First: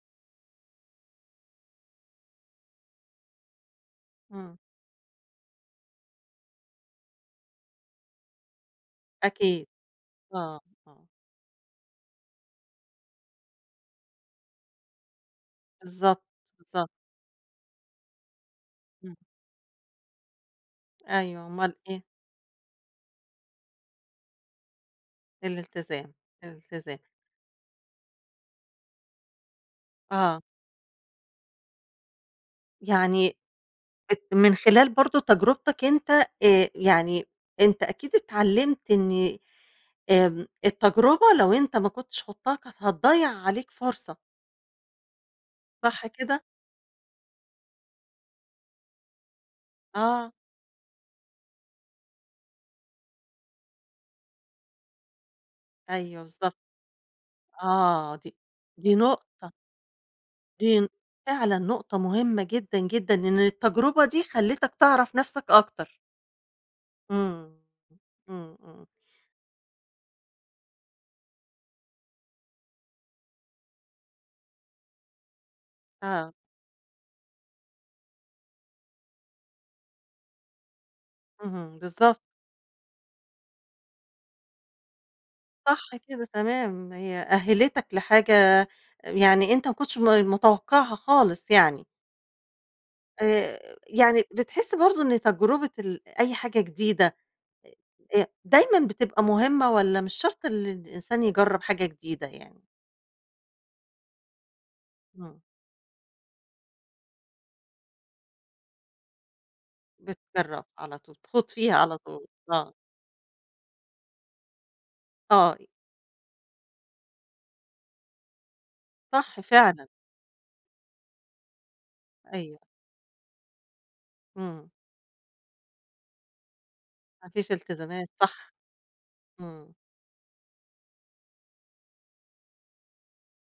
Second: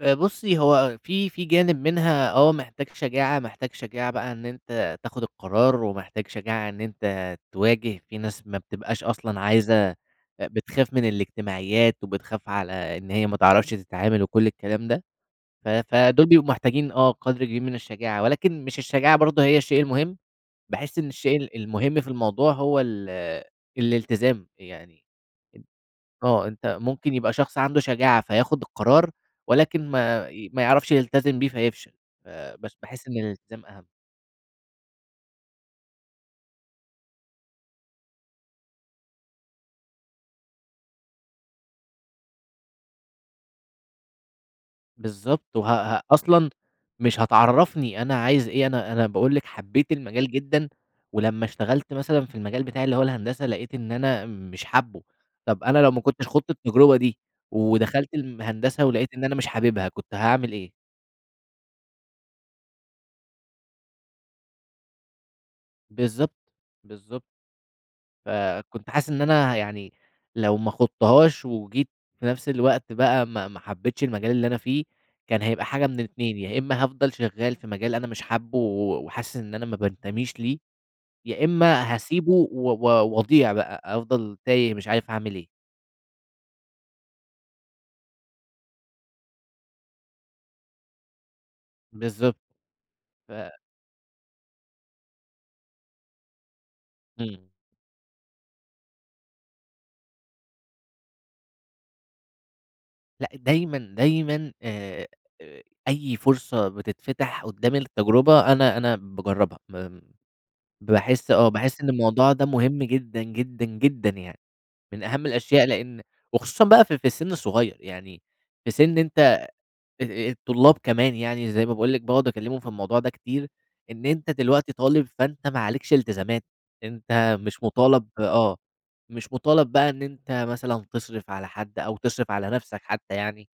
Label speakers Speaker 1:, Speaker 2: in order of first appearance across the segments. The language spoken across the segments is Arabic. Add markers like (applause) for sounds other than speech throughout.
Speaker 1: آآ، بُصّي، هو أ في في جانب منها آه محتاج شجاعة، محتاج شجاعة بقى إن
Speaker 2: امم.
Speaker 1: أنت تاخد القرار، ومحتاج شجاعة إن أنت تواجه في ناس ما بتبقاش أصلًا
Speaker 2: أكيد.
Speaker 1: عايزة أ
Speaker 2: آه،
Speaker 1: بتخاف من
Speaker 2: آه.
Speaker 1: الاجتماعيات وبتخاف على إن هي ما تعرفش تتعامل وكل الكلام ده، ف
Speaker 2: بالضبط.
Speaker 1: فدول بيبقوا
Speaker 2: بالضبط.
Speaker 1: محتاجين آه، قدر كبير من الشجاعة، ولكن مش الشجاعة
Speaker 2: إمم.
Speaker 1: برضو هي الشيء المهم، باحس إن الشيء
Speaker 2: أيوه،
Speaker 1: ال
Speaker 2: أومال
Speaker 1: المهم
Speaker 2: إيه؟
Speaker 1: في الموضوع هو ال الالتزام، يعني
Speaker 2: الالتزام،
Speaker 1: (unintelligible) آه، أنت
Speaker 2: الالتزام.
Speaker 1: ممكن يبقى شخص عنده شجاعة فياخد القرار، ولكن ما
Speaker 2: آه.
Speaker 1: ي ما يعرفش يلتزم بيه فيفشل فبس باحس إن
Speaker 2: يعني
Speaker 1: اللتزام أهَم.
Speaker 2: أت من خلال برضو تجربتك أنت آآ، يعني أنت أكيد اتعلمت إن آمم، التجربة لو أنت ما كنتش خُضتها كانت هتضيّع عليك فرصة.
Speaker 1: بالضبط، وها ها
Speaker 2: صح كده؟
Speaker 1: أصلًا مش هتعرّفني أنا عايز إيه، أنا أنا باقول لِك حبيت
Speaker 2: آه.
Speaker 1: المجال جدًا، ولمّا اشتغلت مثلًا في المجال بتاعي اللي هو الهندسة لقيت إن أنا مش حابه، طب أنا لو ما
Speaker 2: أيوه
Speaker 1: كنتش خُضت
Speaker 2: بالضبط،
Speaker 1: التجربة دي ودخلت
Speaker 2: آه، دي
Speaker 1: الم هندسة
Speaker 2: دي
Speaker 1: ولقيت إن أنا مش
Speaker 2: نقطة
Speaker 1: حاببها كنت هاعمل إيه؟
Speaker 2: دي ن فعلًا نقطة مهمة جدًا، جدًا، إن التجربة دي خلّيتك تعرف نفسك أكتر.
Speaker 1: بالضبط. بالضبط.
Speaker 2: إمم. إمم، إمم.
Speaker 1: فكنت حاسس إن أنا ه يعني لو ما خُضتهاش، وجيت في نفس الوقت بقى ما ما حبيتش المجال اللي أنا فيه، كان هيبقى حاجة من
Speaker 2: آه.
Speaker 1: الإتنين يا إمّا هافضل شغال في مجال أنا مش حابه و وحاسس إن أنا ما بانتميش ليه، يا
Speaker 2: اهم،
Speaker 1: إمّا
Speaker 2: بالضبط.
Speaker 1: هاسيبه و و واضيع بقى، أفضل تايه مش عارف هاعمل إيه.
Speaker 2: صح كده تمام، هي أهّلتك لحاجة أ يعني أنت ما كنتش ما ما متوقعها خالص يعني.
Speaker 1: بالضبط. ف
Speaker 2: آآ، يعني بتحس برضه إن تجربة ال أي حاجة جديدة
Speaker 1: إمم.
Speaker 2: آآ، آآ، دايمًا بتبقى مهمة، والّا مش شرط اللي الإنسان يجرّب حاجة جديدة يعني؟
Speaker 1: لأ، دايمًا، دايمًا، آآ،
Speaker 2: إمم.
Speaker 1: آآ، أي فرصة بتتفتح قدّامي التجربة أنا أنا باجرّبها، مام
Speaker 2: بتترّب على طول،
Speaker 1: باحس
Speaker 2: تخوض
Speaker 1: آه
Speaker 2: فيها
Speaker 1: باحس إن
Speaker 2: على طول،
Speaker 1: الموضوع ده
Speaker 2: آه.
Speaker 1: مهم جدًا، جدًا، جدًا، يعني من أهَم
Speaker 2: آه
Speaker 1: الأشياء،
Speaker 2: ي
Speaker 1: لإن وخصوصًا بقى في في السن الصغيّر يعني في سن أنت
Speaker 2: صح
Speaker 1: آآ،
Speaker 2: فعلًا.
Speaker 1: آآ، الطلاب كمان يعني زي ما باقول لِك باقعُد
Speaker 2: أيوه.
Speaker 1: اكلمهم في الموضوع ده كتير، إن أنت
Speaker 2: إمم.
Speaker 1: دلوقتي طالب فأنت ما عليكش إلتزامات،
Speaker 2: ما
Speaker 1: أنت
Speaker 2: فيش
Speaker 1: مش
Speaker 2: التزامات
Speaker 1: مطالب
Speaker 2: صح.
Speaker 1: آه، مش مطالب
Speaker 2: إمم.
Speaker 1: بقى إن أنت مثلًا تصرف على حد أو تصرف على نفسك حتى يعني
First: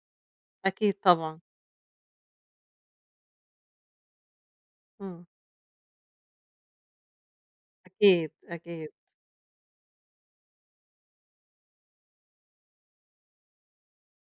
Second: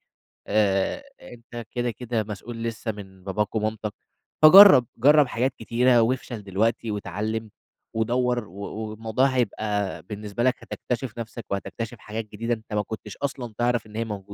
Speaker 2: أكيد
Speaker 1: آآ،
Speaker 2: طبعًا.
Speaker 1: أنت كده كده مسؤول لسه من باباك ومامتك، فجرّب
Speaker 2: إمم.
Speaker 1: جرّب حاجات كتيرة وافشل دلوقتي واتعلم
Speaker 2: أكيد،
Speaker 1: ودوّر و و
Speaker 2: أكيد.
Speaker 1: والموضوع هيبقى بالنسبة لك هتكتشف نفسك، وهتكتشف حاجات جديدة، أنت ما كنتش أصلًا تعرف إن هي موجودة.